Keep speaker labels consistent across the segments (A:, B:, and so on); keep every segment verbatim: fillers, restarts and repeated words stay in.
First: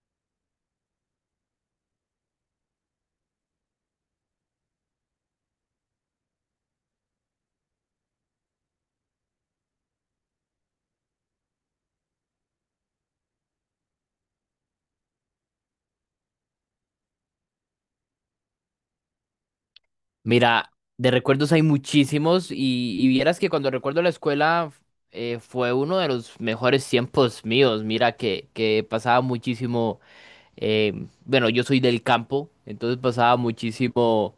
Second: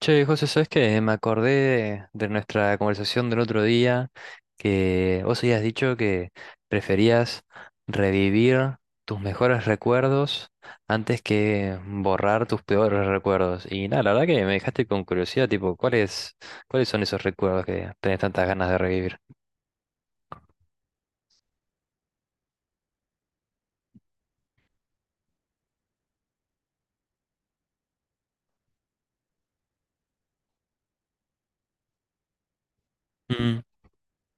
A: Che, José, ¿sabes qué? Me acordé de nuestra conversación del otro día que vos habías dicho que preferías revivir tus mejores recuerdos antes que borrar tus peores recuerdos. Y nada, la verdad que me dejaste con curiosidad, tipo, ¿cuáles, cuáles son esos recuerdos que tenés tantas ganas de revivir?
B: Mira, de recuerdos hay muchísimos y, y vieras que cuando recuerdo la escuela eh, fue uno de los mejores tiempos míos. Mira que, que pasaba muchísimo, eh, bueno, yo soy del campo, entonces pasaba
A: Mm,
B: muchísimo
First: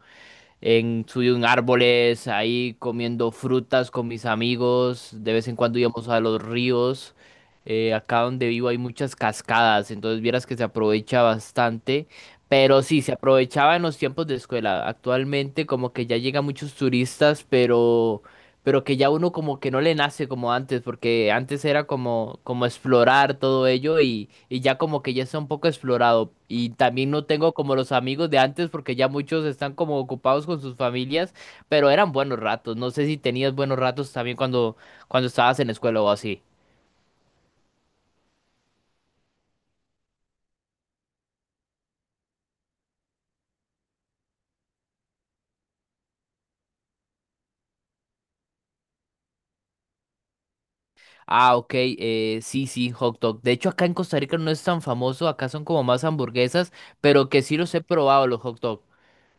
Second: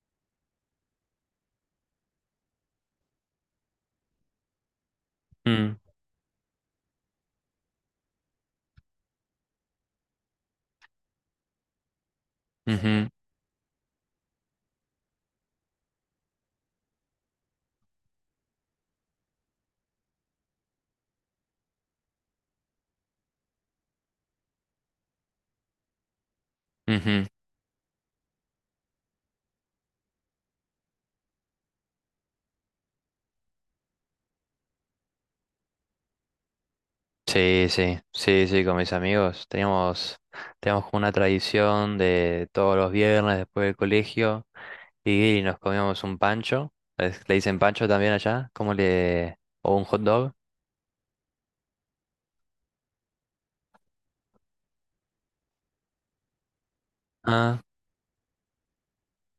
B: en, subí en árboles, ahí comiendo frutas con mis amigos. De vez en
A: mm,
B: cuando íbamos a los ríos. Eh, acá donde vivo hay muchas cascadas, entonces vieras que se aprovecha bastante. Pero sí,
A: ujú,
B: se aprovechaba en los tiempos de escuela. Actualmente como que ya llegan muchos turistas, pero pero que ya uno como que no le nace como antes, porque antes era como, como explorar todo ello y, y ya como que ya está un poco explorado. Y también no
A: ujú.
B: tengo como los amigos de antes, porque ya muchos están como ocupados con sus familias, pero eran buenos ratos. No sé si tenías buenos ratos también cuando, cuando estabas en la escuela o así.
A: Sí, sí, sí, sí, con mis amigos. Teníamos, teníamos como una tradición de todos los viernes después del colegio. Y nos comíamos un pancho. ¿Es- ¿Le dicen pancho también allá? ¿Cómo le...? ¿O un hot dog?
B: Ah, ok, eh, sí, sí, hot dog. De hecho, acá en Costa Rica no es tan famoso, acá son como más hamburguesas, pero que sí
A: Ah,
B: los he probado los hot dog.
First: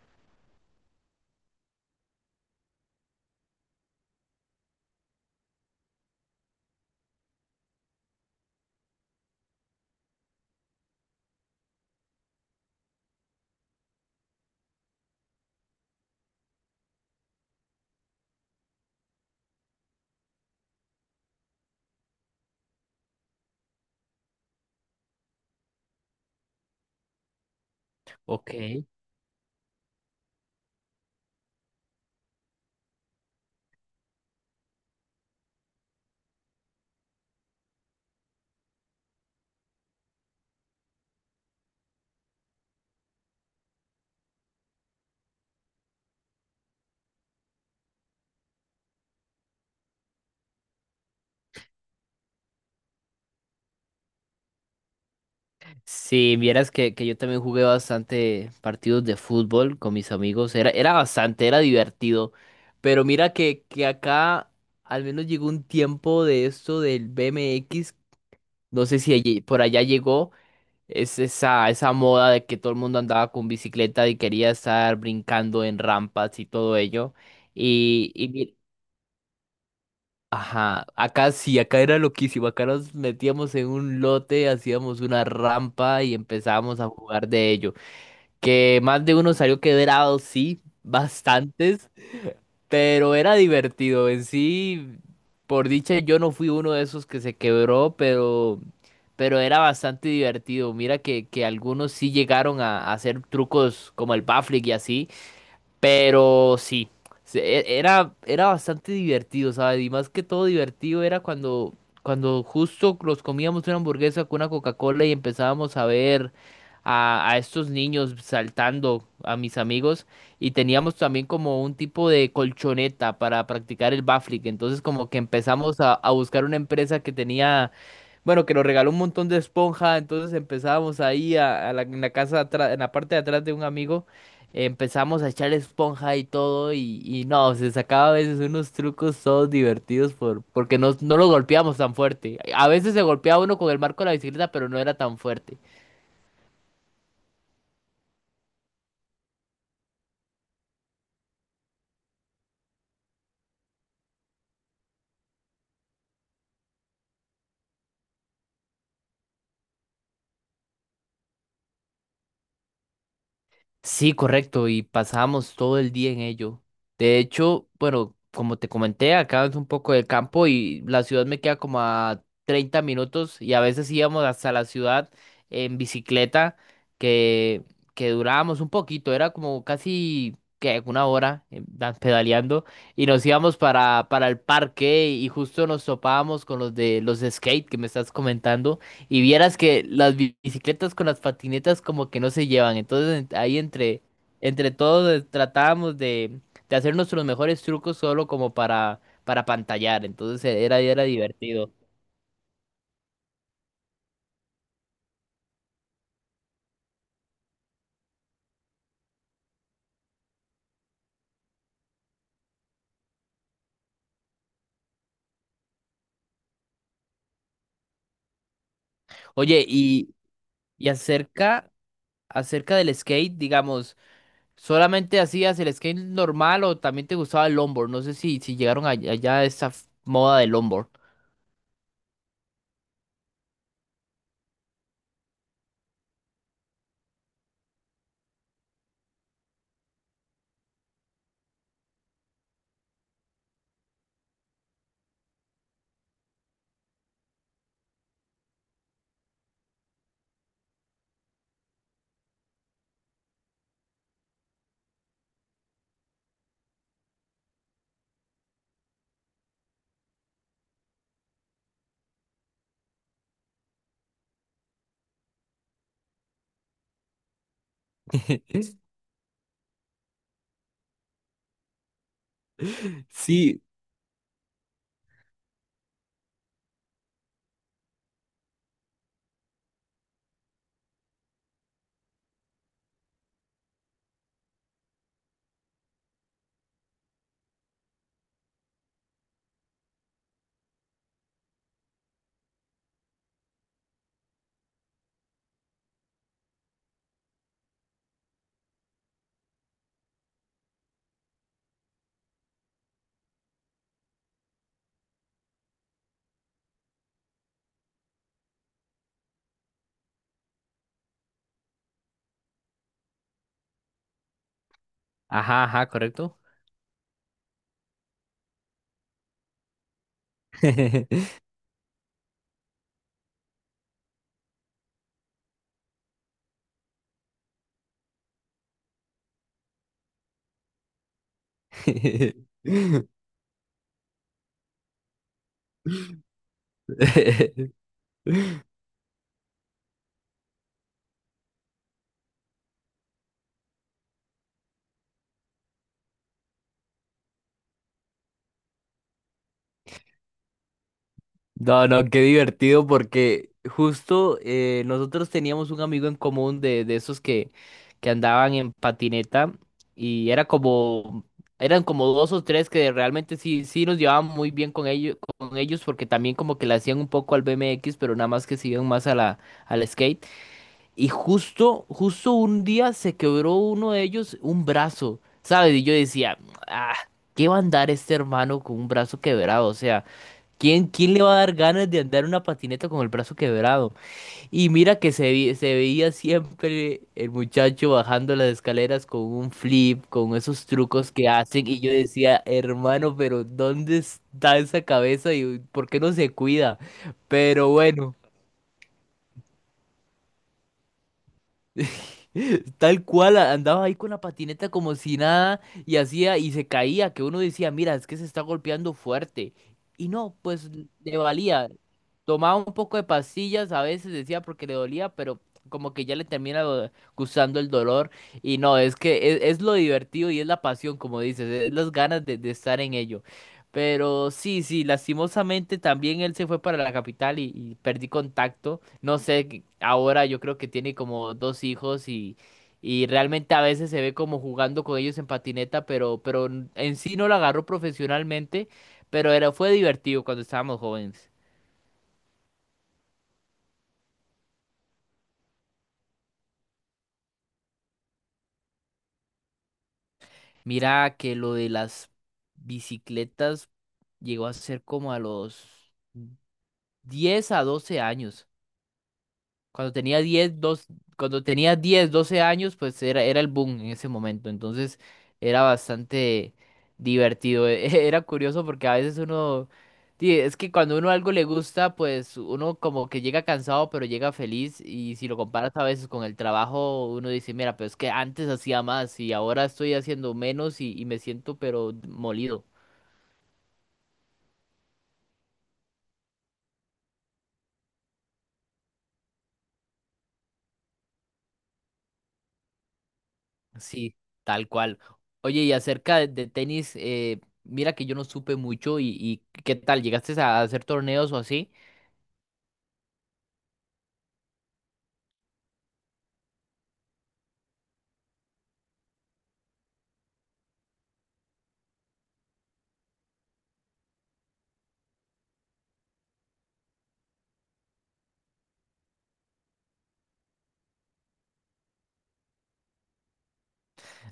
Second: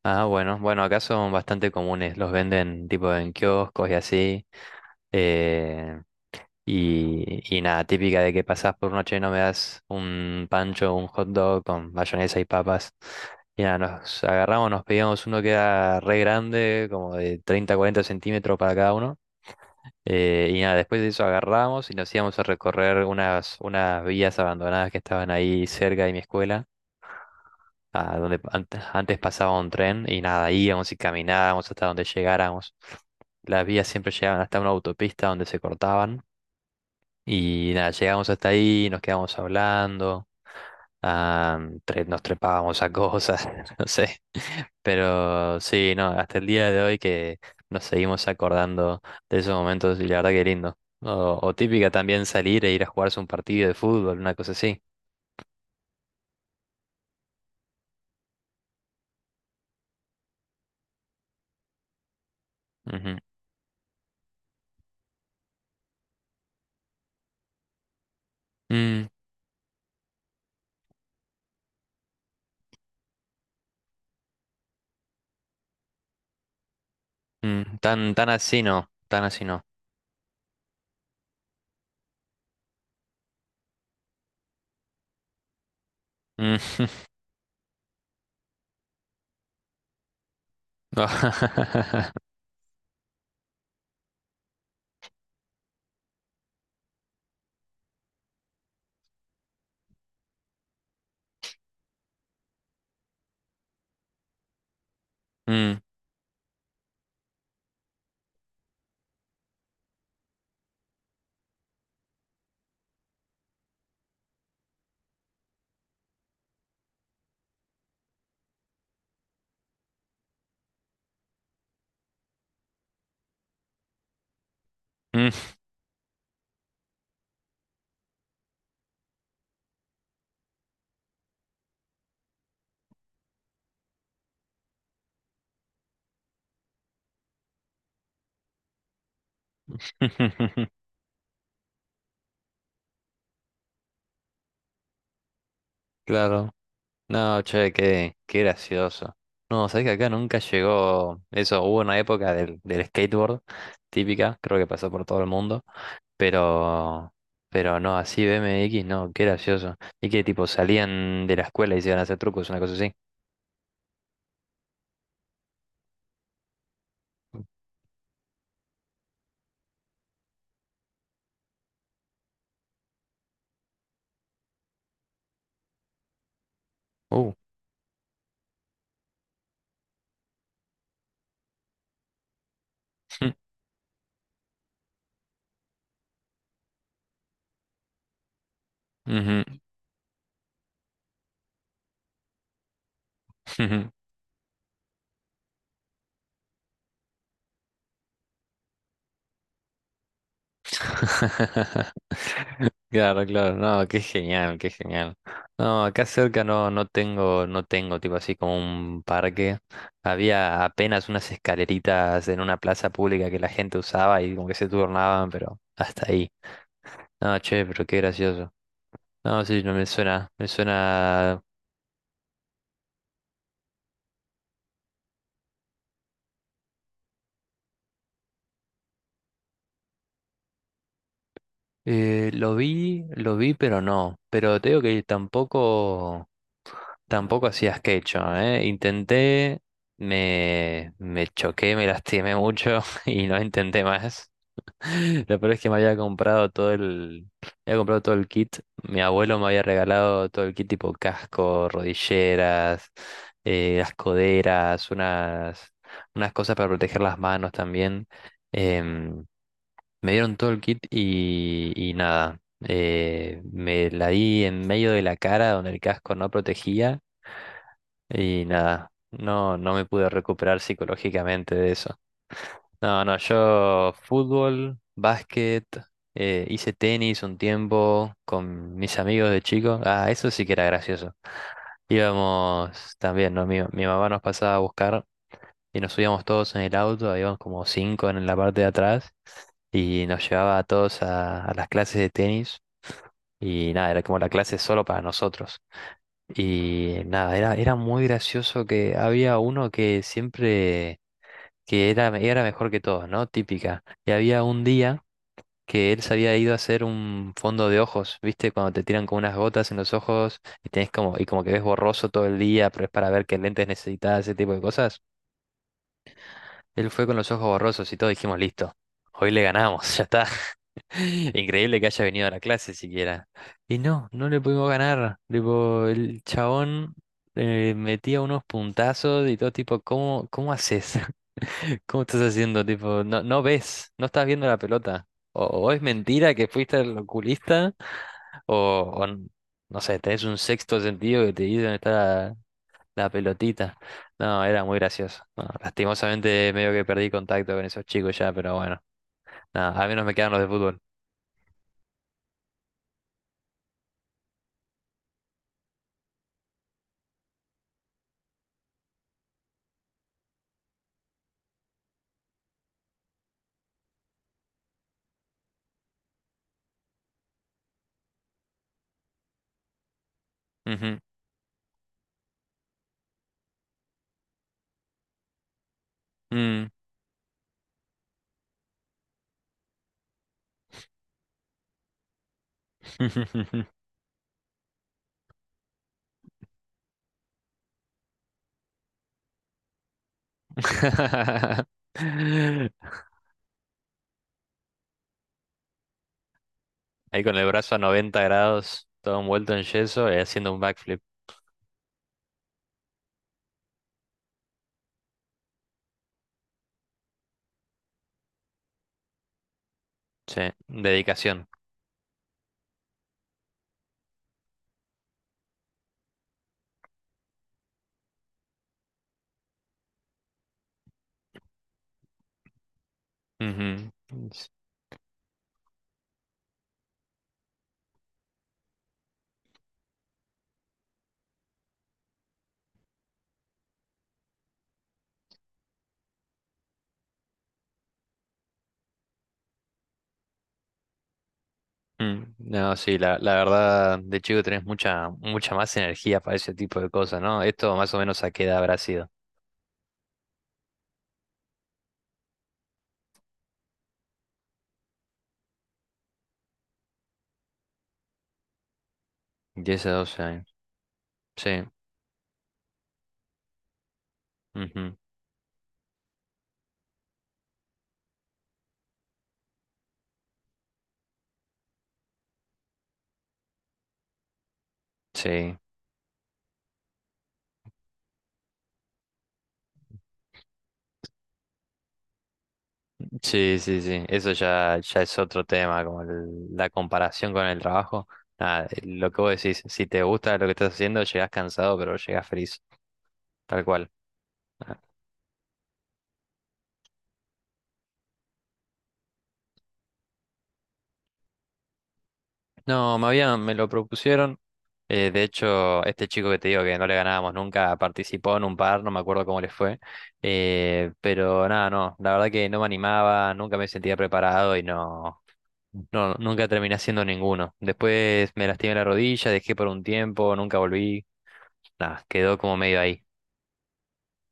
A: ah, bueno. Bueno, acá son bastante comunes. Los venden tipo en kioscos y así. Eh, y, y nada, típica de que pasás por una, che, no me das un pancho, un hot dog con mayonesa y papas. Y nada, nos agarramos, nos pedíamos uno que era re grande, como de treinta cuarenta centímetros para cada uno. Eh, y nada, después de eso agarramos y nos íbamos a recorrer unas, unas vías abandonadas que estaban ahí cerca de mi escuela, a donde ante-
B: Ok.
A: antes pasaba un tren y nada, íbamos y caminábamos hasta donde llegáramos. Las vías siempre llegaban hasta una autopista donde se cortaban y nada, llegamos hasta ahí, nos quedamos hablando, ah, tre- nos trepábamos a cosas, no sé. Pero sí, no, hasta el día de hoy que nos seguimos acordando de esos momentos y la verdad que lindo. O, o típica también salir e ir a jugarse un partido de fútbol, una cosa así.
B: Si vieras que, que yo también jugué bastante partidos de fútbol con mis amigos, era, era bastante, era divertido, pero
A: Ujú.
B: mira que, que acá al menos llegó un tiempo de esto del B M X. No sé
A: Mm,
B: si allí- por allá llegó, es esa, esa moda de que todo el mundo andaba con bicicleta y quería estar brincando en rampas y todo ello,
A: mm,
B: y,
A: tan,
B: y
A: tan
B: mi-
A: así no, tan así no.
B: ajá, acá sí, acá era loquísimo, acá nos metíamos en un lote, hacíamos una rampa y empezábamos
A: Mm.
B: a jugar de ello que más de uno salió quebrado, sí, bastantes, pero era divertido en sí. Por dicha, yo no fui uno de esos que se quebró, pero, pero era bastante divertido. Mira que, que algunos sí llegaron a, a hacer trucos como el backflip y así.
A: Mm,
B: Pero sí, se- e- era, era bastante divertido, ¿sabes? Y más que todo divertido era cuando, cuando justo los comíamos una hamburguesa con una Coca-Cola y empezábamos a ver a, a estos niños saltando, a mis amigos, y teníamos también como un tipo de colchoneta para practicar el backflip. Entonces como que
A: mm.
B: empezamos a, a buscar una empresa que tenía... Bueno, que nos regaló un montón de esponja, entonces empezábamos ahí a, a la, en la casa atrás, en la parte de atrás de un amigo. Empezamos a echar esponja y todo y, y no, se sacaba a veces unos trucos todos divertidos por, porque no, no lo golpeamos tan fuerte. A veces se golpeaba uno con el marco de la bicicleta, pero no era tan fuerte.
A: Claro. No, che, qué, qué gracioso. No, sabés que acá nunca llegó eso. Hubo una época del, del skateboard, típica, creo que pasó por todo el mundo, pero, pero no, así B M X, no, qué gracioso. Y que tipo salían de la escuela y se iban a hacer trucos, una cosa así.
B: Sí, correcto, y pasábamos todo el día en ello. De hecho, bueno, como te comenté, acá es un poco de campo y la ciudad me queda como a treinta minutos y a veces íbamos hasta la ciudad en bicicleta
A: Uh.
B: que, que durábamos un poquito, era como casi que una hora eh, da- pedaleando y nos íbamos para, para el parque y justo nos topábamos con los de los de skate que me estás comentando. Y
A: ujú,
B: vieras que las bi- bicicletas con las patinetas como que no se llevan. Entonces en- ahí
A: ujú.
B: entre, entre todos eh, tratábamos de, de hacer nuestros mejores trucos solo como para, para pantallar. Entonces eh, era, era divertido.
A: Claro, claro, no, qué genial, qué genial. No, acá cerca no, no tengo, no tengo tipo así como un parque. Había apenas unas escaleritas en una plaza pública que la gente usaba y como que se turnaban, pero hasta ahí. No, che, pero qué gracioso. No, sí,
B: Oye,
A: no me
B: y,
A: suena, me
B: y
A: suena.
B: acerca, acerca del skate, digamos, ¿solamente hacías el skate normal o también te gustaba el longboard? No sé si, si llegaron a- allá a esa f- moda del longboard.
A: Eh, lo vi, lo vi, pero no. Pero te digo que tampoco. Tampoco hacía skate, ¿eh? Intenté, me, me choqué, me lastimé mucho y no intenté más. Lo peor es que me había comprado todo el, me había comprado todo el kit. Mi abuelo me había regalado todo el kit, tipo casco, rodilleras, eh, las coderas, unas, unas cosas para proteger las manos también. Em, me dieron todo el kit y, y nada. eh, me la di en medio de la cara donde el casco no protegía y nada, no, no me pude recuperar psicológicamente de eso. No, no,
B: Sí.
A: yo fútbol, básquet, eh, hice tenis un tiempo con mis amigos de chico. Ah, eso sí que era gracioso. Íbamos también, ¿no? Mi, mi mamá nos pasaba a buscar y nos subíamos todos en el auto, íbamos como cinco en la parte de atrás y nos llevaba a todos a, a, las clases de tenis y nada, era como la clase solo para nosotros. Y nada, era, era muy gracioso que había uno que siempre, que era, era mejor que todos, ¿no? Típica. Y había un día que él se había ido a hacer un fondo de ojos, ¿viste? Cuando te tiran con unas gotas en los ojos y tenés como, y como que ves borroso todo el día, pero es para ver qué lentes necesitas, ese tipo de cosas.
B: Ajá, ajá, correcto.
A: Él fue con los ojos borrosos y todos dijimos, listo, hoy le ganamos, ya está. Increíble que haya venido a la clase siquiera. Y no, no le pudimos ganar. Tipo, el chabón eh, metía unos puntazos y todo, tipo, ¿cómo, cómo haces? ¿Cómo estás haciendo? Tipo, no, no ves, no estás viendo la pelota. O, o es mentira que fuiste al oculista, o, o n- no sé, tenés un sexto sentido que te dice dónde está la, la pelotita. No, era muy gracioso. No, lastimosamente medio que perdí contacto con esos chicos ya, pero bueno. Nada, al menos me quedaron los de fútbol.
B: No, no, qué divertido porque justo eh, nosotros teníamos un amigo en común de, de esos que, que andaban en patineta y era como, eran como dos o tres que realmente sí, sí nos llevaban muy bien con ellos, con ellos porque también como que le hacían un poco al B M X, pero nada más que se iban más a la, al skate.
A: Ujú.
B: Y justo, justo un día se quebró uno de ellos un brazo, ¿sabes? Y yo decía,
A: Mm.
B: ah, ¿qué va a andar este hermano con un brazo quebrado? O sea... ¿Quién, quién le va a dar ganas de andar en una patineta con el brazo quebrado? Y mira que se, vi- se veía siempre el muchacho bajando las escaleras con un flip, con esos trucos que hacen. Y yo decía, hermano, pero ¿dónde está esa cabeza y por qué no se cuida?
A: Ahí con el
B: Pero
A: brazo a
B: bueno.
A: noventa grados, todo envuelto en yeso y haciendo un backflip.
B: Tal cual, a- andaba ahí con la patineta como si nada y hacía y se caía, que uno decía, mira, es que se está golpeando fuerte. Y no,
A: Sí,
B: pues le
A: dedicación.
B: valía. Tomaba un poco de pastillas, a veces decía porque le dolía, pero como que ya le termina do- gustando el dolor. Y no, es que es, es lo divertido y es la pasión, como dices, es las ganas de, de estar en ello.
A: Ujú.
B: Pero
A: S-
B: sí, sí, lastimosamente también él se fue para la capital y y perdí contacto. No sé, que ahora yo creo que tiene como dos hijos y, y realmente a veces se ve como jugando con ellos en patineta, pero, pero n- en sí no lo agarró profesionalmente, pero era, fue divertido cuando estábamos jóvenes.
A: mm. No, sí, la, la verdad, de chico tenés mucha, mucha más energía para ese tipo de cosas, ¿no? Esto más o menos, ¿a qué edad habrá sido?
B: Mira que lo de las bicicletas llegó a ser como a los diez a doce años.
A: diez a
B: Cuando tenía
A: doce años.
B: diez dos- cuando
A: Sí,
B: tenía diez doce años, pues era, era el boom en ese momento.
A: ujú,
B: Entonces era bastante divertido. e- Era curioso porque a veces uno... sí, es que cuando uno algo le gusta, pues uno como que llega cansado, pero llega feliz. Y si lo
A: sí.
B: comparas a veces con el trabajo, uno dice, mira, pero es que antes hacía más y ahora estoy haciendo menos y, y me siento pero molido.
A: Sí, sí, sí, eso ya, ya es otro tema, como el- la comparación con el trabajo. Nada, eh, lo que vos decís, si te gusta lo que estás haciendo, llegás cansado, pero llegás feliz, tal cual.
B: Sí, tal cual. Oye, y acerca de, de tenis, eh, mira que yo no supe mucho y, y ¿qué tal? ¿Llegaste a hacer torneos o así?
A: No, me habían, me lo propusieron. Eh, de hecho, este chico que te digo que no le ganábamos nunca participó en un par, no me acuerdo cómo le fue. Eh, pero nada, no, la verdad que no me animaba, nunca me sentía preparado y no, no, nunca terminé haciendo ninguno. Después me lastimé la rodilla, dejé por un tiempo, nunca volví. Nada, quedó como medio ahí.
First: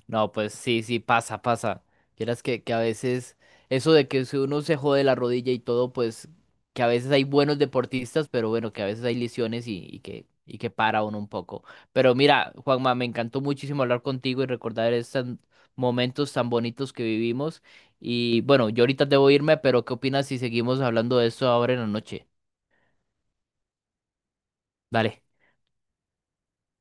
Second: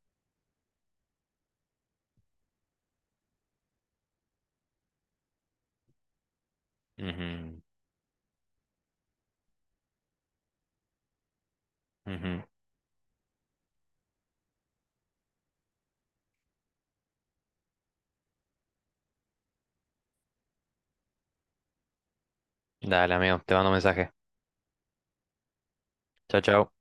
B: No, pues sí, sí, pasa, pasa. Vieras que, que a veces eso de que si uno se jode la rodilla y todo, pues que a veces hay buenos
A: Ujú,
B: deportistas, pero bueno, que a veces hay lesiones y, y que, y que para uno un poco. Pero
A: ujú.
B: mira, Juanma, me encantó muchísimo hablar contigo y recordar estos momentos tan bonitos que vivimos. Y bueno, yo ahorita debo irme, pero ¿qué opinas si seguimos hablando de esto ahora en la noche?
A: Dale, amigo, te mando un mensaje.
B: Dale.
A: Chao, chao.